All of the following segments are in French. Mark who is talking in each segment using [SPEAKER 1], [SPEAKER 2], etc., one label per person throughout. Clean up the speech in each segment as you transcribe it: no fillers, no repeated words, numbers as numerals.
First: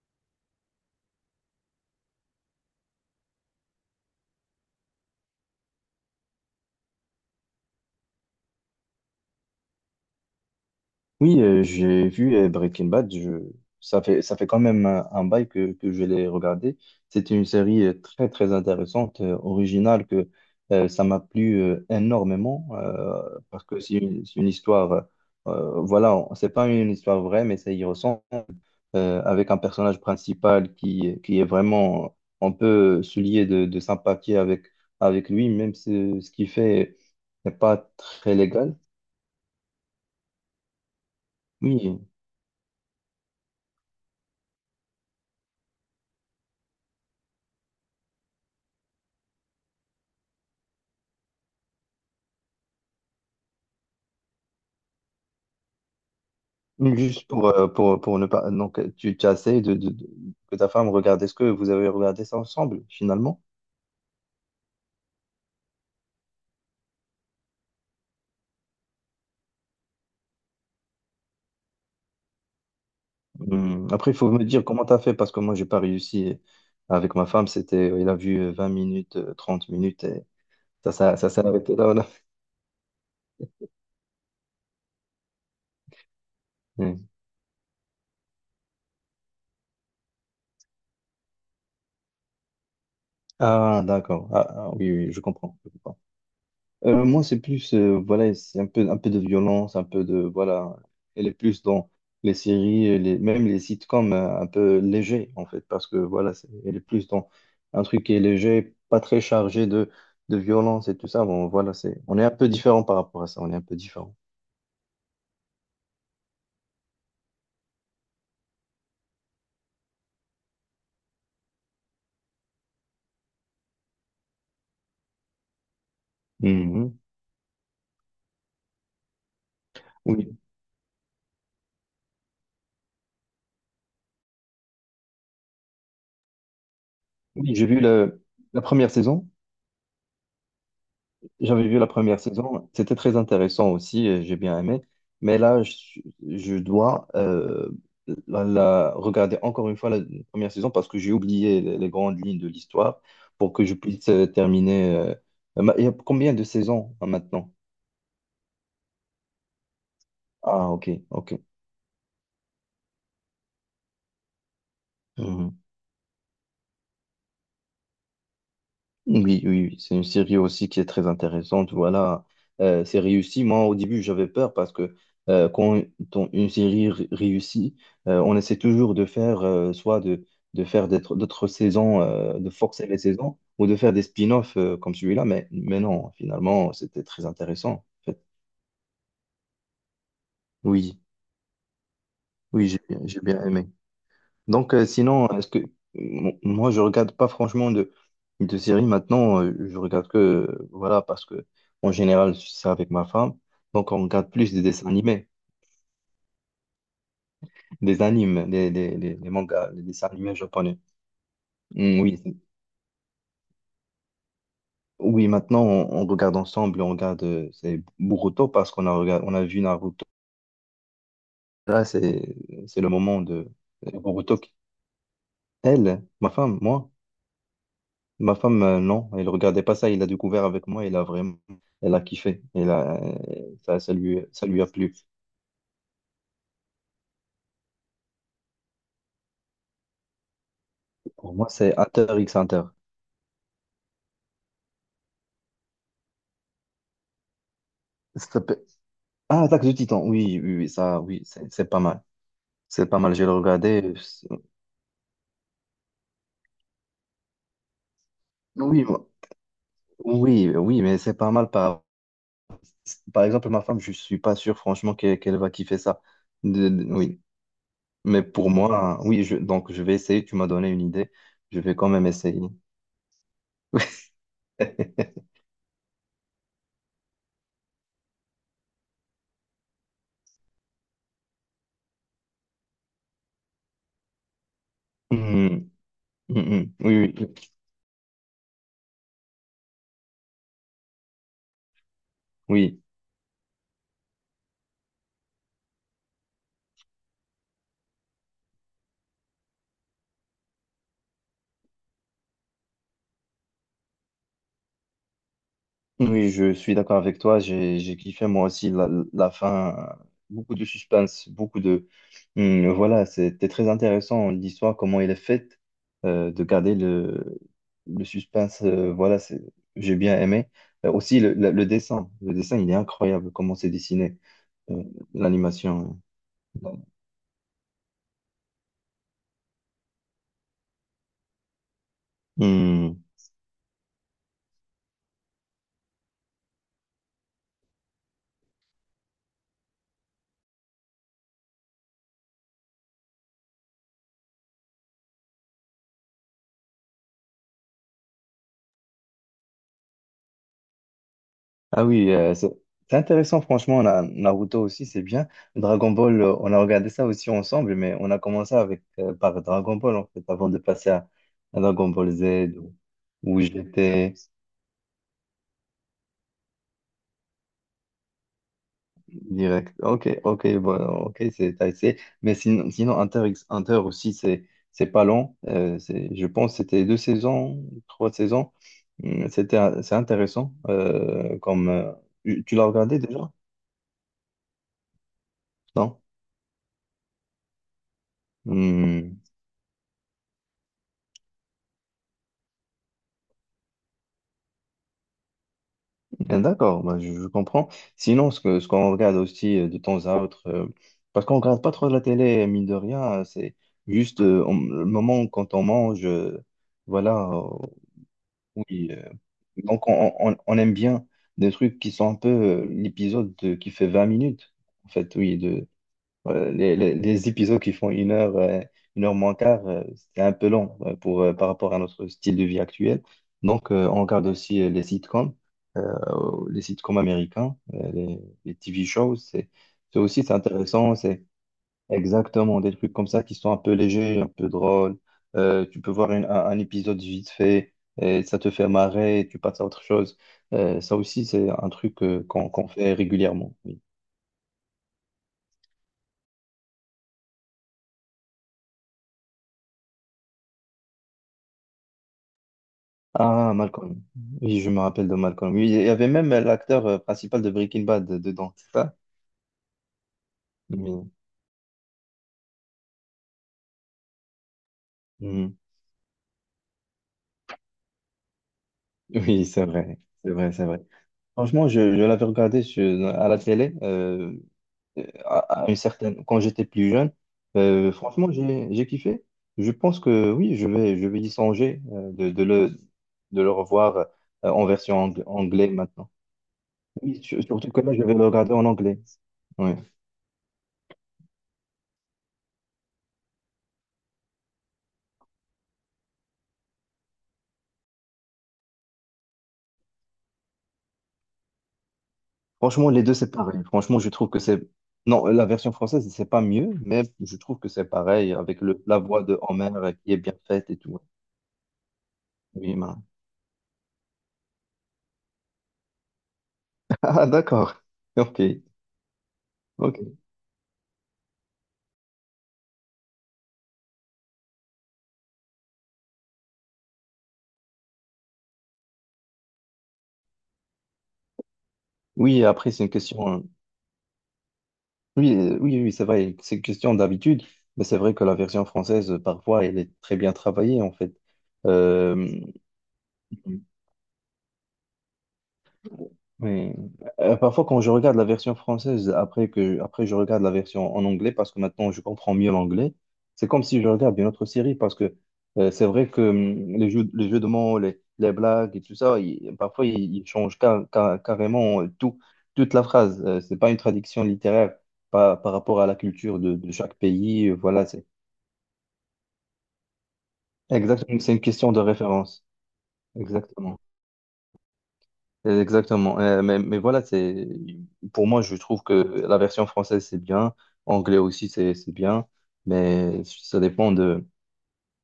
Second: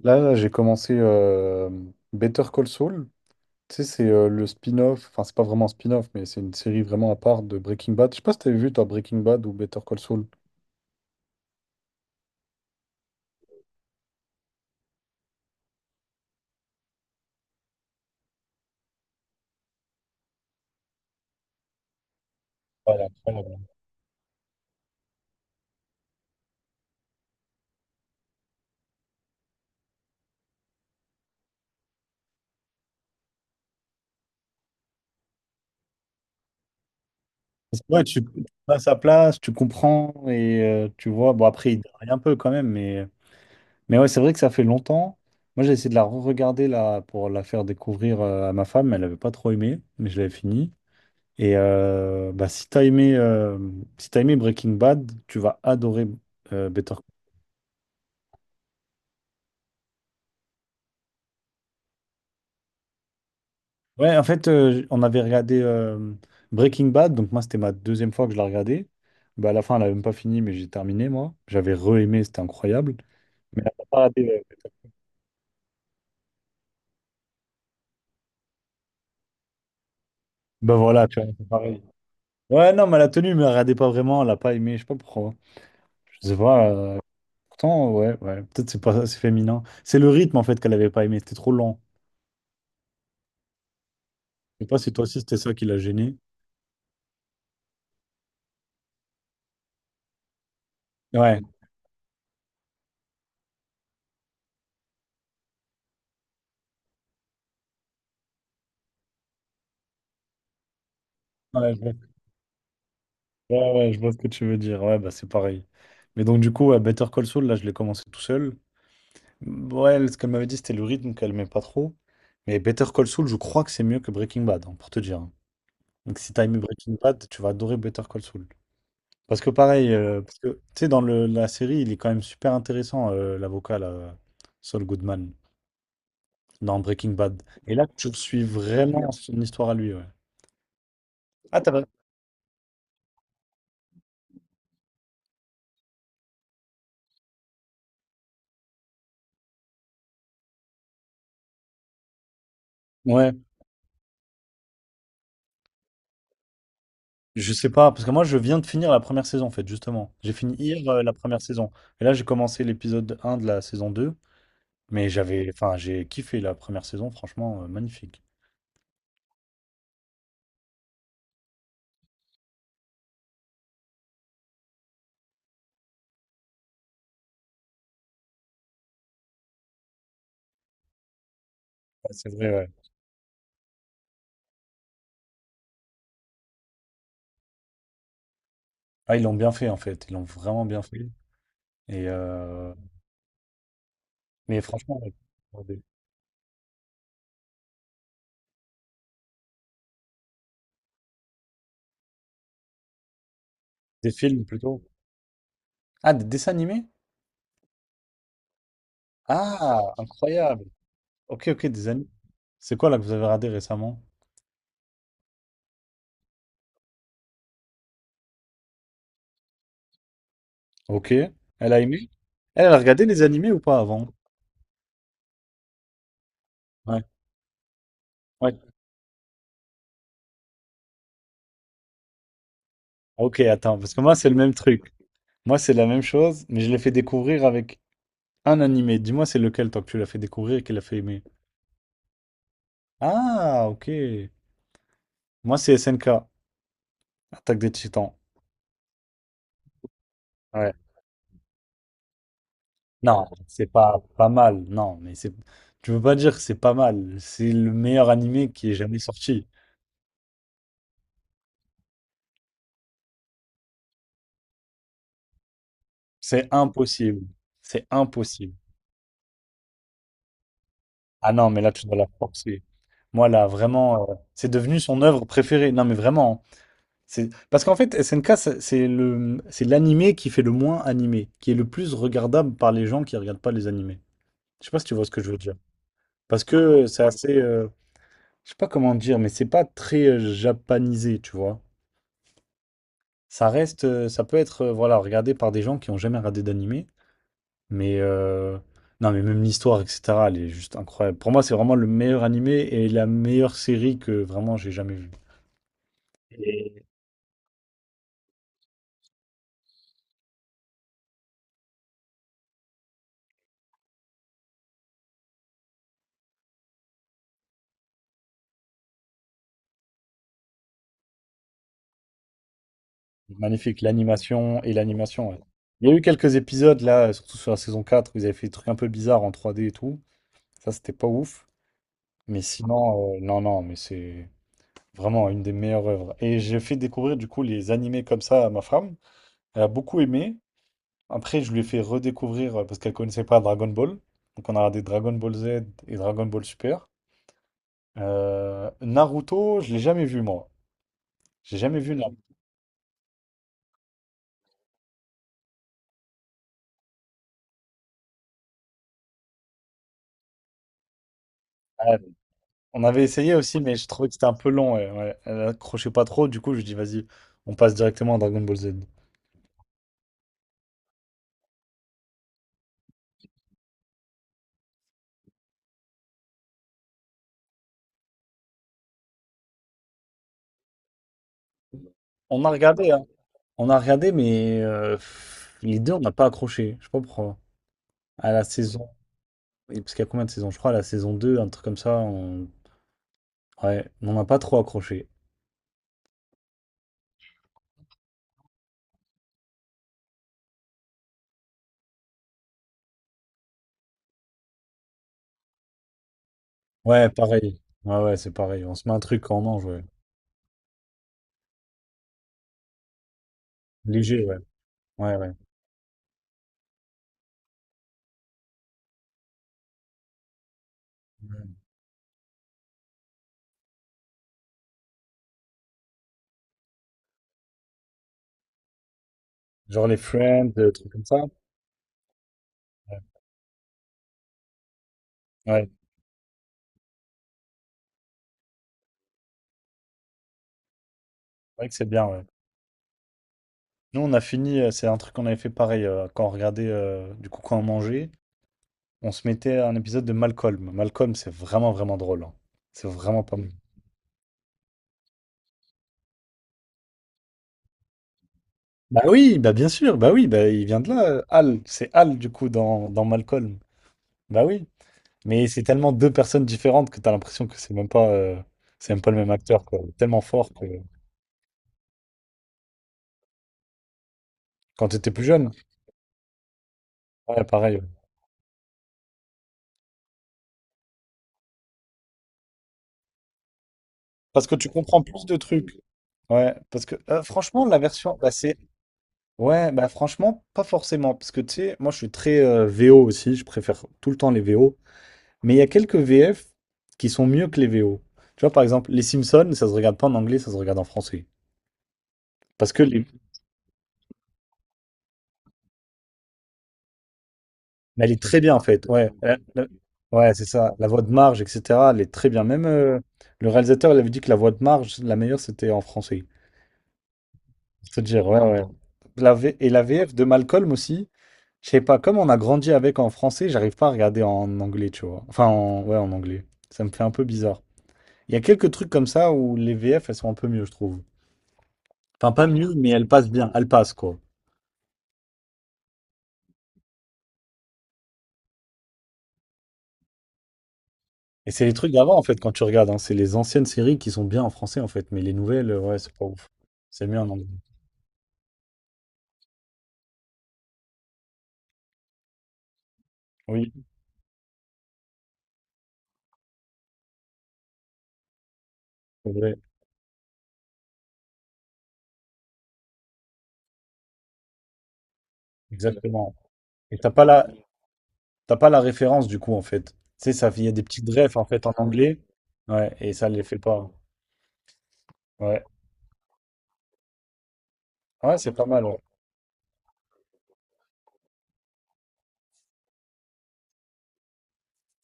[SPEAKER 1] Là, j'ai commencé Better Call Saul. Tu sais, c'est le spin-off, enfin, c'est pas vraiment un spin-off, mais c'est une série vraiment à part de Breaking Bad. Je sais pas si t'avais vu, toi, Breaking Bad ou Better Call Saul.
[SPEAKER 2] Oui, j'ai vu Breaking Bad. Ça fait quand même un bail que je l'ai regardé. C'était une série très, très intéressante, originale, que ça m'a plu énormément
[SPEAKER 1] Ouais, elle est
[SPEAKER 2] euh,
[SPEAKER 1] incroyable.
[SPEAKER 2] parce que c'est une histoire, voilà, c'est pas une histoire vraie, mais ça y ressemble, avec un personnage principal qui est vraiment, on peut se lier de sympathie avec lui, même si ce qu'il fait n'est pas
[SPEAKER 1] Parce que, ouais, tu,
[SPEAKER 2] très
[SPEAKER 1] tu
[SPEAKER 2] légal.
[SPEAKER 1] passes à place, tu comprends et tu vois. Bon, après, il
[SPEAKER 2] Oui.
[SPEAKER 1] déraille un peu quand même, mais ouais, c'est vrai que ça fait longtemps. Moi, j'ai essayé de la re-regarder là pour la faire découvrir à ma femme. Elle n'avait pas trop aimé, mais je l'avais fini. Et bah, si t'as aimé Breaking Bad, tu vas adorer Better.
[SPEAKER 2] Juste pour ne pas. Donc, tu as essayé que ta femme regarde. Est-ce que vous avez regardé ça ensemble, finalement?
[SPEAKER 1] Ouais, en fait, on avait regardé Breaking Bad, donc moi, c'était ma deuxième fois que je la regardais. Bah, à la fin, elle n'avait même pas fini, mais j'ai terminé, moi. J'avais re-aimé, c'était incroyable. Mais elle n'a pas
[SPEAKER 2] Après, il faut
[SPEAKER 1] raté.
[SPEAKER 2] me dire comment tu as fait, parce que moi, j'ai pas réussi, avec ma femme. C'était, il a vu 20 minutes, 30 minutes, et
[SPEAKER 1] Bah
[SPEAKER 2] ça,
[SPEAKER 1] voilà,
[SPEAKER 2] ça,
[SPEAKER 1] tu vois,
[SPEAKER 2] ça s'est
[SPEAKER 1] c'est
[SPEAKER 2] arrêté
[SPEAKER 1] pareil.
[SPEAKER 2] là, voilà.
[SPEAKER 1] Ouais, non, mais elle a tenu, mais elle regardait pas vraiment, elle n'a pas aimé, je sais pas pourquoi. Je sais pas,
[SPEAKER 2] Hum.
[SPEAKER 1] pourtant, ouais, ouais, peut-être c'est pas c'est féminin. C'est le rythme, en fait, qu'elle n'avait pas aimé, c'était trop lent.
[SPEAKER 2] Ah, d'accord. Ah,
[SPEAKER 1] Je sais
[SPEAKER 2] ah,
[SPEAKER 1] pas
[SPEAKER 2] oui,
[SPEAKER 1] si toi
[SPEAKER 2] oui,
[SPEAKER 1] aussi,
[SPEAKER 2] je
[SPEAKER 1] c'était ça
[SPEAKER 2] comprends.
[SPEAKER 1] qui l'a gêné.
[SPEAKER 2] Moi, c'est plus, voilà, c'est un peu de violence, un peu de, voilà, elle est
[SPEAKER 1] Ouais,
[SPEAKER 2] plus dans les séries, et les, même les sitcoms, un peu légers, en fait, parce que, voilà, elle est plus dans un truc qui est léger, pas très chargé de violence et tout ça. Bon, voilà,
[SPEAKER 1] ouais, je vois,
[SPEAKER 2] c'est, on est un peu différent par rapport à ça, on est un
[SPEAKER 1] ouais,
[SPEAKER 2] peu
[SPEAKER 1] ouais, je vois
[SPEAKER 2] différent.
[SPEAKER 1] ce que tu veux dire, ouais, bah c'est pareil. Mais donc, du coup, ouais, Better Call Saul, là, je l'ai commencé tout seul. Ouais, ce qu'elle m'avait dit, c'était le rythme qu'elle aimait pas trop. Mais Better Call Saul, je crois que c'est mieux que Breaking Bad, hein, pour te dire. Hein. Donc si t'as aimé Breaking
[SPEAKER 2] Mhm.
[SPEAKER 1] Bad, tu vas adorer Better Call Saul. Parce que pareil,
[SPEAKER 2] Oui,
[SPEAKER 1] tu sais, dans la série, il est quand même super intéressant, l'avocat, là, Saul Goodman, dans Breaking Bad.
[SPEAKER 2] oui, j'ai
[SPEAKER 1] Et
[SPEAKER 2] vu
[SPEAKER 1] là, tu le suis
[SPEAKER 2] la première
[SPEAKER 1] vraiment
[SPEAKER 2] saison.
[SPEAKER 1] son histoire à lui, ouais. Ah,
[SPEAKER 2] J'avais
[SPEAKER 1] t'as
[SPEAKER 2] vu
[SPEAKER 1] pas-
[SPEAKER 2] la première saison, c'était très intéressant aussi, et j'ai bien aimé. Mais là, je dois regarder encore une fois la première saison parce que j'ai oublié les grandes lignes de l'histoire
[SPEAKER 1] Ouais,
[SPEAKER 2] pour que je puisse terminer. Il y a combien de saisons, hein, maintenant?
[SPEAKER 1] je sais pas, parce que moi, je viens de finir la première saison, en fait, justement. J'ai fini
[SPEAKER 2] Ah,
[SPEAKER 1] hier,
[SPEAKER 2] ok,
[SPEAKER 1] la
[SPEAKER 2] ok.
[SPEAKER 1] première saison. Et là, j'ai commencé l'épisode un de la saison 2. Mais enfin, j'ai kiffé la première saison, franchement, magnifique.
[SPEAKER 2] Oui, oui, oui, c'est une série aussi qui est très intéressante. Voilà. C'est réussi. Moi, au début, j'avais peur parce que, quand une série réussit, on essaie toujours de faire soit de faire d'autres saisons,
[SPEAKER 1] Ah, c'est vrai,
[SPEAKER 2] de
[SPEAKER 1] ouais.
[SPEAKER 2] forcer les saisons, ou de faire des spin-offs, comme celui-là. Mais non, finalement, c'était très intéressant, en fait.
[SPEAKER 1] Ah, ils l'ont bien fait en fait, ils l'ont vraiment bien
[SPEAKER 2] Oui,
[SPEAKER 1] fait. Et
[SPEAKER 2] oui, j'ai bien aimé.
[SPEAKER 1] mais
[SPEAKER 2] Donc,
[SPEAKER 1] franchement, ouais,
[SPEAKER 2] sinon, est-ce que
[SPEAKER 1] pour des,
[SPEAKER 2] moi, je regarde pas franchement de séries maintenant. Je regarde que, voilà, parce que en général, c'est avec ma femme. Donc, on
[SPEAKER 1] des
[SPEAKER 2] regarde
[SPEAKER 1] films
[SPEAKER 2] plus des
[SPEAKER 1] plutôt.
[SPEAKER 2] dessins animés,
[SPEAKER 1] Ah, des dessins animés?
[SPEAKER 2] des animes, des mangas, des
[SPEAKER 1] Ah,
[SPEAKER 2] dessins animés
[SPEAKER 1] incroyable.
[SPEAKER 2] japonais.
[SPEAKER 1] Ok, ok, des
[SPEAKER 2] Mm,
[SPEAKER 1] animés.
[SPEAKER 2] oui,
[SPEAKER 1] C'est quoi là que vous avez regardé récemment?
[SPEAKER 2] oui, maintenant, on regarde ensemble, on regarde, c'est Boruto parce qu'on a vu Naruto.
[SPEAKER 1] Ok. Elle a
[SPEAKER 2] Là,
[SPEAKER 1] aimé?
[SPEAKER 2] c'est,
[SPEAKER 1] Elle a
[SPEAKER 2] c'est le
[SPEAKER 1] regardé les
[SPEAKER 2] moment de
[SPEAKER 1] animés ou pas
[SPEAKER 2] de
[SPEAKER 1] avant?
[SPEAKER 2] Boruto. Elle, ma femme, moi.
[SPEAKER 1] Ouais.
[SPEAKER 2] Ma
[SPEAKER 1] Ouais.
[SPEAKER 2] femme, non, elle regardait pas ça. Il a découvert avec moi. Elle a kiffé. Elle a,
[SPEAKER 1] Ok, attends,
[SPEAKER 2] ça,
[SPEAKER 1] parce
[SPEAKER 2] ça
[SPEAKER 1] que moi
[SPEAKER 2] lui,
[SPEAKER 1] c'est le
[SPEAKER 2] Ça
[SPEAKER 1] même
[SPEAKER 2] lui a
[SPEAKER 1] truc.
[SPEAKER 2] plu.
[SPEAKER 1] Moi c'est la même chose, mais je l'ai fait découvrir avec un animé. Dis-moi c'est lequel toi que tu l'as fait découvrir et qu'elle a fait aimer.
[SPEAKER 2] Pour moi, c'est Hunter x Hunter.
[SPEAKER 1] Ah, ok. Moi, c'est SNK, Attaque des Titans.
[SPEAKER 2] Ça s'appelle- Ah, Attaque du Titan. Oui, oui, oui,
[SPEAKER 1] Ouais.
[SPEAKER 2] ça, oui, c'est pas mal. C'est pas mal.
[SPEAKER 1] Non,
[SPEAKER 2] J'ai
[SPEAKER 1] ah, c'est
[SPEAKER 2] regardé.
[SPEAKER 1] pas pas mal. Non, mais c'est. Tu veux pas dire que c'est pas mal. C'est le meilleur animé qui est
[SPEAKER 2] Oui,
[SPEAKER 1] jamais sorti.
[SPEAKER 2] oui, oui, mais c'est pas mal. Par exemple, ma femme, je suis pas sûr, franchement, qu'elle va kiffer ça.
[SPEAKER 1] C'est
[SPEAKER 2] Oui,
[SPEAKER 1] impossible. C'est
[SPEAKER 2] mais pour
[SPEAKER 1] impossible.
[SPEAKER 2] moi, oui. Donc, je vais essayer. Tu m'as donné une idée.
[SPEAKER 1] Ah non,
[SPEAKER 2] Je
[SPEAKER 1] mais là,
[SPEAKER 2] vais
[SPEAKER 1] tu
[SPEAKER 2] quand
[SPEAKER 1] dois la
[SPEAKER 2] même essayer.
[SPEAKER 1] forcer. Moi, là, vraiment, c'est devenu son œuvre préférée. Non, mais vraiment. Hein. C'est parce qu'en fait, SNK, c'est l'animé qui fait le moins animé, qui est le plus regardable par les gens qui regardent pas les animés. Je sais pas si tu vois ce que je veux dire.
[SPEAKER 2] Mhm,
[SPEAKER 1] Parce
[SPEAKER 2] mhm,
[SPEAKER 1] que
[SPEAKER 2] oui,
[SPEAKER 1] c'est
[SPEAKER 2] oui. Oui.
[SPEAKER 1] assez. Je sais pas comment dire, mais c'est pas très japanisé, tu vois.
[SPEAKER 2] Oui.
[SPEAKER 1] Ça reste, ça peut être, voilà, regardé par des gens qui ont jamais regardé d'animé, mais non, mais même l'histoire, etc., elle est juste incroyable. Pour moi, c'est vraiment le meilleur animé et la meilleure série que vraiment j'ai jamais vue.
[SPEAKER 2] Oui, je suis
[SPEAKER 1] Et
[SPEAKER 2] d'accord avec toi. J'ai kiffé moi aussi la fin. Beaucoup de suspense, beaucoup de. Voilà, c'était très intéressant l'histoire, comment elle est faite, de garder le suspense. Voilà, c'est, j'ai bien aimé. Aussi, le dessin. Le dessin, il est incroyable, comment c'est
[SPEAKER 1] magnifique,
[SPEAKER 2] dessiné, euh,
[SPEAKER 1] l'animation. Ouais. Il y a eu
[SPEAKER 2] l'animation.
[SPEAKER 1] quelques épisodes là, surtout sur la saison 4, où ils avaient fait des trucs un peu bizarres en 3D et tout. Ça, c'était pas ouf. Mais
[SPEAKER 2] Hum.
[SPEAKER 1] sinon, non, non, mais c'est vraiment, une des meilleures œuvres. Et j'ai fait découvrir du coup les animés comme ça à ma femme. Elle a beaucoup aimé. Après, je lui ai fait redécouvrir, parce qu'elle connaissait pas Dragon Ball. Donc on a regardé Dragon Ball Z et Dragon Ball Super. Naruto, je l'ai jamais vu moi. J'ai jamais
[SPEAKER 2] Ah
[SPEAKER 1] vu
[SPEAKER 2] oui,
[SPEAKER 1] Naruto.
[SPEAKER 2] c'est intéressant, franchement. Naruto aussi, c'est bien. Dragon Ball, on a regardé ça aussi ensemble, mais on a commencé avec, par Dragon Ball, en fait, avant de passer à Dragon
[SPEAKER 1] Ouais,
[SPEAKER 2] Ball Z ou,
[SPEAKER 1] on avait essayé
[SPEAKER 2] ou
[SPEAKER 1] aussi, mais je trouvais que
[SPEAKER 2] j'étais
[SPEAKER 1] c'était un peu long. Ouais, ouais. Elle accrochait pas trop. Du coup, je dis vas-y, on passe directement à Dragon Ball Z.
[SPEAKER 2] direct. Ok, ok, bon, ok, c'est t'as essayé. Mais sinon Hunter x Hunter aussi, c'est pas long. C'est, je pense que c'était deux saisons, trois saisons. C'était, c'est intéressant. Comme,
[SPEAKER 1] On
[SPEAKER 2] tu
[SPEAKER 1] a
[SPEAKER 2] tu l'as
[SPEAKER 1] regardé,
[SPEAKER 2] regardé
[SPEAKER 1] hein.
[SPEAKER 2] déjà?
[SPEAKER 1] On a regardé, mais les deux,
[SPEAKER 2] Non?
[SPEAKER 1] on n'a pas accroché. Je sais pas pourquoi. À la saison
[SPEAKER 2] Hum.
[SPEAKER 1] Et parce qu'il y a combien de saisons? Je crois la saison 2 un truc comme ça, on... Ouais, on n'a pas trop accroché.
[SPEAKER 2] Bien, d'accord, bah, je comprends. Sinon, ce qu'on regarde aussi, de temps à autre, parce qu'on regarde pas trop la télé, mine de rien, c'est juste le moment quand on mange,
[SPEAKER 1] Ouais,
[SPEAKER 2] voilà,
[SPEAKER 1] pareil. Ouais, ouais, c'est pareil. On se
[SPEAKER 2] oui.
[SPEAKER 1] met un truc quand on mange, ouais.
[SPEAKER 2] Donc, on aime bien des trucs qui sont un peu, qui fait 20
[SPEAKER 1] Léger, ouais.
[SPEAKER 2] minutes, en fait,
[SPEAKER 1] Ouais, ouais.
[SPEAKER 2] oui, les épisodes qui font une heure moins quart, c'est un peu long, pour, par
[SPEAKER 1] Ouais.
[SPEAKER 2] rapport à notre style de vie actuel. Donc, on regarde aussi euh, les sitcoms américains, les TV shows. C'est,
[SPEAKER 1] Genre les
[SPEAKER 2] c'est aussi, c'est
[SPEAKER 1] Friends, des trucs
[SPEAKER 2] intéressant.
[SPEAKER 1] comme ça.
[SPEAKER 2] C'est exactement des trucs
[SPEAKER 1] Ouais,
[SPEAKER 2] comme ça qui sont un peu légers, un peu drôles.
[SPEAKER 1] ouais.
[SPEAKER 2] Tu peux voir un épisode vite fait et ça te fait marrer et tu passes à autre chose. Ça aussi, c'est
[SPEAKER 1] C'est vrai
[SPEAKER 2] un
[SPEAKER 1] que c'est
[SPEAKER 2] truc
[SPEAKER 1] bien, ouais.
[SPEAKER 2] euh, qu'on fait régulièrement.
[SPEAKER 1] Nous, on a fini, c'est un truc qu'on avait fait pareil, quand on regardait, du coup, quand on mangeait, on se mettait un épisode de Malcolm. Malcolm, c'est vraiment, vraiment drôle. Hein. C'est vraiment pas mal.
[SPEAKER 2] Ah, Malcolm. Oui, je me rappelle de Malcolm. Oui, il y avait même l'acteur, principal de Breaking Bad dedans, c'est ça?
[SPEAKER 1] Bah oui, bah bien sûr, bah oui, bah il vient de là,
[SPEAKER 2] Oui.
[SPEAKER 1] Hal. C'est Hal, du coup, dans Malcolm. Bah oui. Mais
[SPEAKER 2] Mhm.
[SPEAKER 1] c'est tellement deux personnes différentes que tu as l'impression que c'est même pas le même
[SPEAKER 2] Oui,
[SPEAKER 1] acteur,
[SPEAKER 2] c'est
[SPEAKER 1] quoi. Il est
[SPEAKER 2] vrai.
[SPEAKER 1] tellement
[SPEAKER 2] C'est
[SPEAKER 1] fort
[SPEAKER 2] vrai, c'est
[SPEAKER 1] que
[SPEAKER 2] vrai. Franchement, je l'avais regardé à la télé,
[SPEAKER 1] quand tu étais plus jeune,
[SPEAKER 2] à une certaine, quand j'étais plus jeune.
[SPEAKER 1] ouais, pareil. Ouais.
[SPEAKER 2] Franchement, j'ai kiffé. Je pense que oui, je vais y songer, de le revoir,
[SPEAKER 1] Parce que
[SPEAKER 2] en
[SPEAKER 1] tu
[SPEAKER 2] version
[SPEAKER 1] comprends plus de
[SPEAKER 2] anglais
[SPEAKER 1] trucs.
[SPEAKER 2] maintenant.
[SPEAKER 1] Ouais, parce que
[SPEAKER 2] Oui,
[SPEAKER 1] franchement,
[SPEAKER 2] surtout
[SPEAKER 1] la
[SPEAKER 2] que là, je vais
[SPEAKER 1] version,
[SPEAKER 2] le
[SPEAKER 1] bah,
[SPEAKER 2] regarder
[SPEAKER 1] c'est,
[SPEAKER 2] en anglais.
[SPEAKER 1] ouais,
[SPEAKER 2] Oui.
[SPEAKER 1] bah franchement, pas forcément, parce que tu sais, moi je suis très VO aussi, je préfère tout le temps les VO, mais il y a quelques VF qui sont mieux que les VO. Tu vois, par exemple, les Simpsons, ça se regarde pas en anglais, ça se regarde en français. Parce que
[SPEAKER 2] Franchement, les
[SPEAKER 1] les,
[SPEAKER 2] deux, c'est... Ah, pareil. Franchement, je trouve que c'est... Non, la version française, c'est pas mieux, mais je trouve que c'est
[SPEAKER 1] Mais elle est
[SPEAKER 2] pareil
[SPEAKER 1] très bien en
[SPEAKER 2] avec
[SPEAKER 1] fait.
[SPEAKER 2] la
[SPEAKER 1] Ouais,
[SPEAKER 2] voix de Homer qui est bien
[SPEAKER 1] ouais, c'est
[SPEAKER 2] faite
[SPEAKER 1] ça.
[SPEAKER 2] et
[SPEAKER 1] La
[SPEAKER 2] tout.
[SPEAKER 1] voix de Marge, etc. Elle est très bien. Même
[SPEAKER 2] Oui, ben.
[SPEAKER 1] le réalisateur, il avait dit que la voix de Marge, la meilleure, c'était en français.
[SPEAKER 2] Ah, d'accord.
[SPEAKER 1] C'est dire, ouais,
[SPEAKER 2] Ok,
[SPEAKER 1] ouais. Et la VF
[SPEAKER 2] ok.
[SPEAKER 1] de Malcolm aussi. Je sais pas, comme on a grandi avec en français, j'arrive pas à regarder en anglais, tu vois. Enfin, ouais, en anglais. Ça me fait un peu bizarre. Il y a quelques trucs comme ça où les VF, elles sont un peu mieux, je trouve. Enfin,
[SPEAKER 2] Oui,
[SPEAKER 1] pas
[SPEAKER 2] après,
[SPEAKER 1] mieux,
[SPEAKER 2] c'est
[SPEAKER 1] mais
[SPEAKER 2] une
[SPEAKER 1] elles
[SPEAKER 2] question...
[SPEAKER 1] passent bien. Elles passent, quoi.
[SPEAKER 2] Oui, oui, oui, c'est vrai, c'est une question d'habitude, mais c'est vrai que la version française, parfois, elle est très bien travaillée, en fait.
[SPEAKER 1] Et c'est les trucs d'avant, en fait,
[SPEAKER 2] Euh,
[SPEAKER 1] quand tu regardes. Hein. C'est les anciennes séries qui sont bien en français, en fait. Mais les nouvelles, ouais, c'est pas ouf.
[SPEAKER 2] Oui.
[SPEAKER 1] C'est mieux en anglais.
[SPEAKER 2] Parfois, quand je regarde la version française, après je regarde la version en anglais, parce que maintenant je comprends mieux l'anglais, c'est comme
[SPEAKER 1] Oui,
[SPEAKER 2] si je regarde une autre série, parce que c'est vrai que les jeux de mots, les blagues et tout ça,
[SPEAKER 1] c'est vrai,
[SPEAKER 2] parfois ils changent carrément toute la phrase. C'est pas une traduction littéraire par rapport à la
[SPEAKER 1] exactement.
[SPEAKER 2] culture de chaque
[SPEAKER 1] Et t'as pas la,
[SPEAKER 2] pays. Voilà, c'est
[SPEAKER 1] référence du coup en fait. Tu sais, ça, il y a des petites
[SPEAKER 2] exactement, c'est
[SPEAKER 1] refs
[SPEAKER 2] une
[SPEAKER 1] en fait en
[SPEAKER 2] question de
[SPEAKER 1] anglais.
[SPEAKER 2] référence.
[SPEAKER 1] Ouais, et ça les fait
[SPEAKER 2] Exactement.
[SPEAKER 1] pas. Ouais,
[SPEAKER 2] Exactement. Mais voilà, c'est, pour
[SPEAKER 1] ouais,
[SPEAKER 2] moi,
[SPEAKER 1] c'est
[SPEAKER 2] je
[SPEAKER 1] pas
[SPEAKER 2] trouve
[SPEAKER 1] mal.
[SPEAKER 2] que
[SPEAKER 1] Ouais.
[SPEAKER 2] la version française, c'est bien. Anglais aussi, c'est bien. Mais ça dépend de,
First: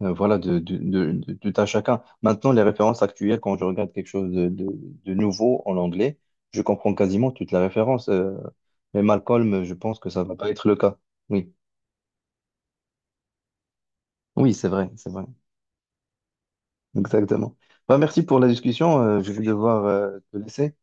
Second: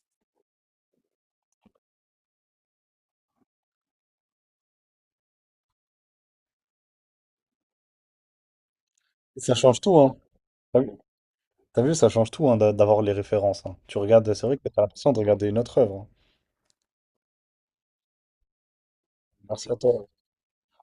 [SPEAKER 2] voilà, de tout à chacun. Maintenant, les références actuelles, quand je regarde quelque chose de nouveau en anglais, je comprends quasiment toutes les références. Mais
[SPEAKER 1] Ça
[SPEAKER 2] Malcolm, je
[SPEAKER 1] change tout,
[SPEAKER 2] pense que
[SPEAKER 1] hein.
[SPEAKER 2] ça va pas être le
[SPEAKER 1] T'as vu,
[SPEAKER 2] cas. Oui,
[SPEAKER 1] T'as vu, ça change tout hein, d'avoir les références. Hein. Tu regardes, c'est
[SPEAKER 2] oui,
[SPEAKER 1] vrai que
[SPEAKER 2] c'est
[SPEAKER 1] t'as
[SPEAKER 2] vrai,
[SPEAKER 1] l'impression
[SPEAKER 2] c'est
[SPEAKER 1] de
[SPEAKER 2] vrai.
[SPEAKER 1] regarder une autre œuvre. Hein.
[SPEAKER 2] Exactement. Bah, merci pour la discussion. Je vais
[SPEAKER 1] Merci à
[SPEAKER 2] devoir
[SPEAKER 1] toi.
[SPEAKER 2] te laisser.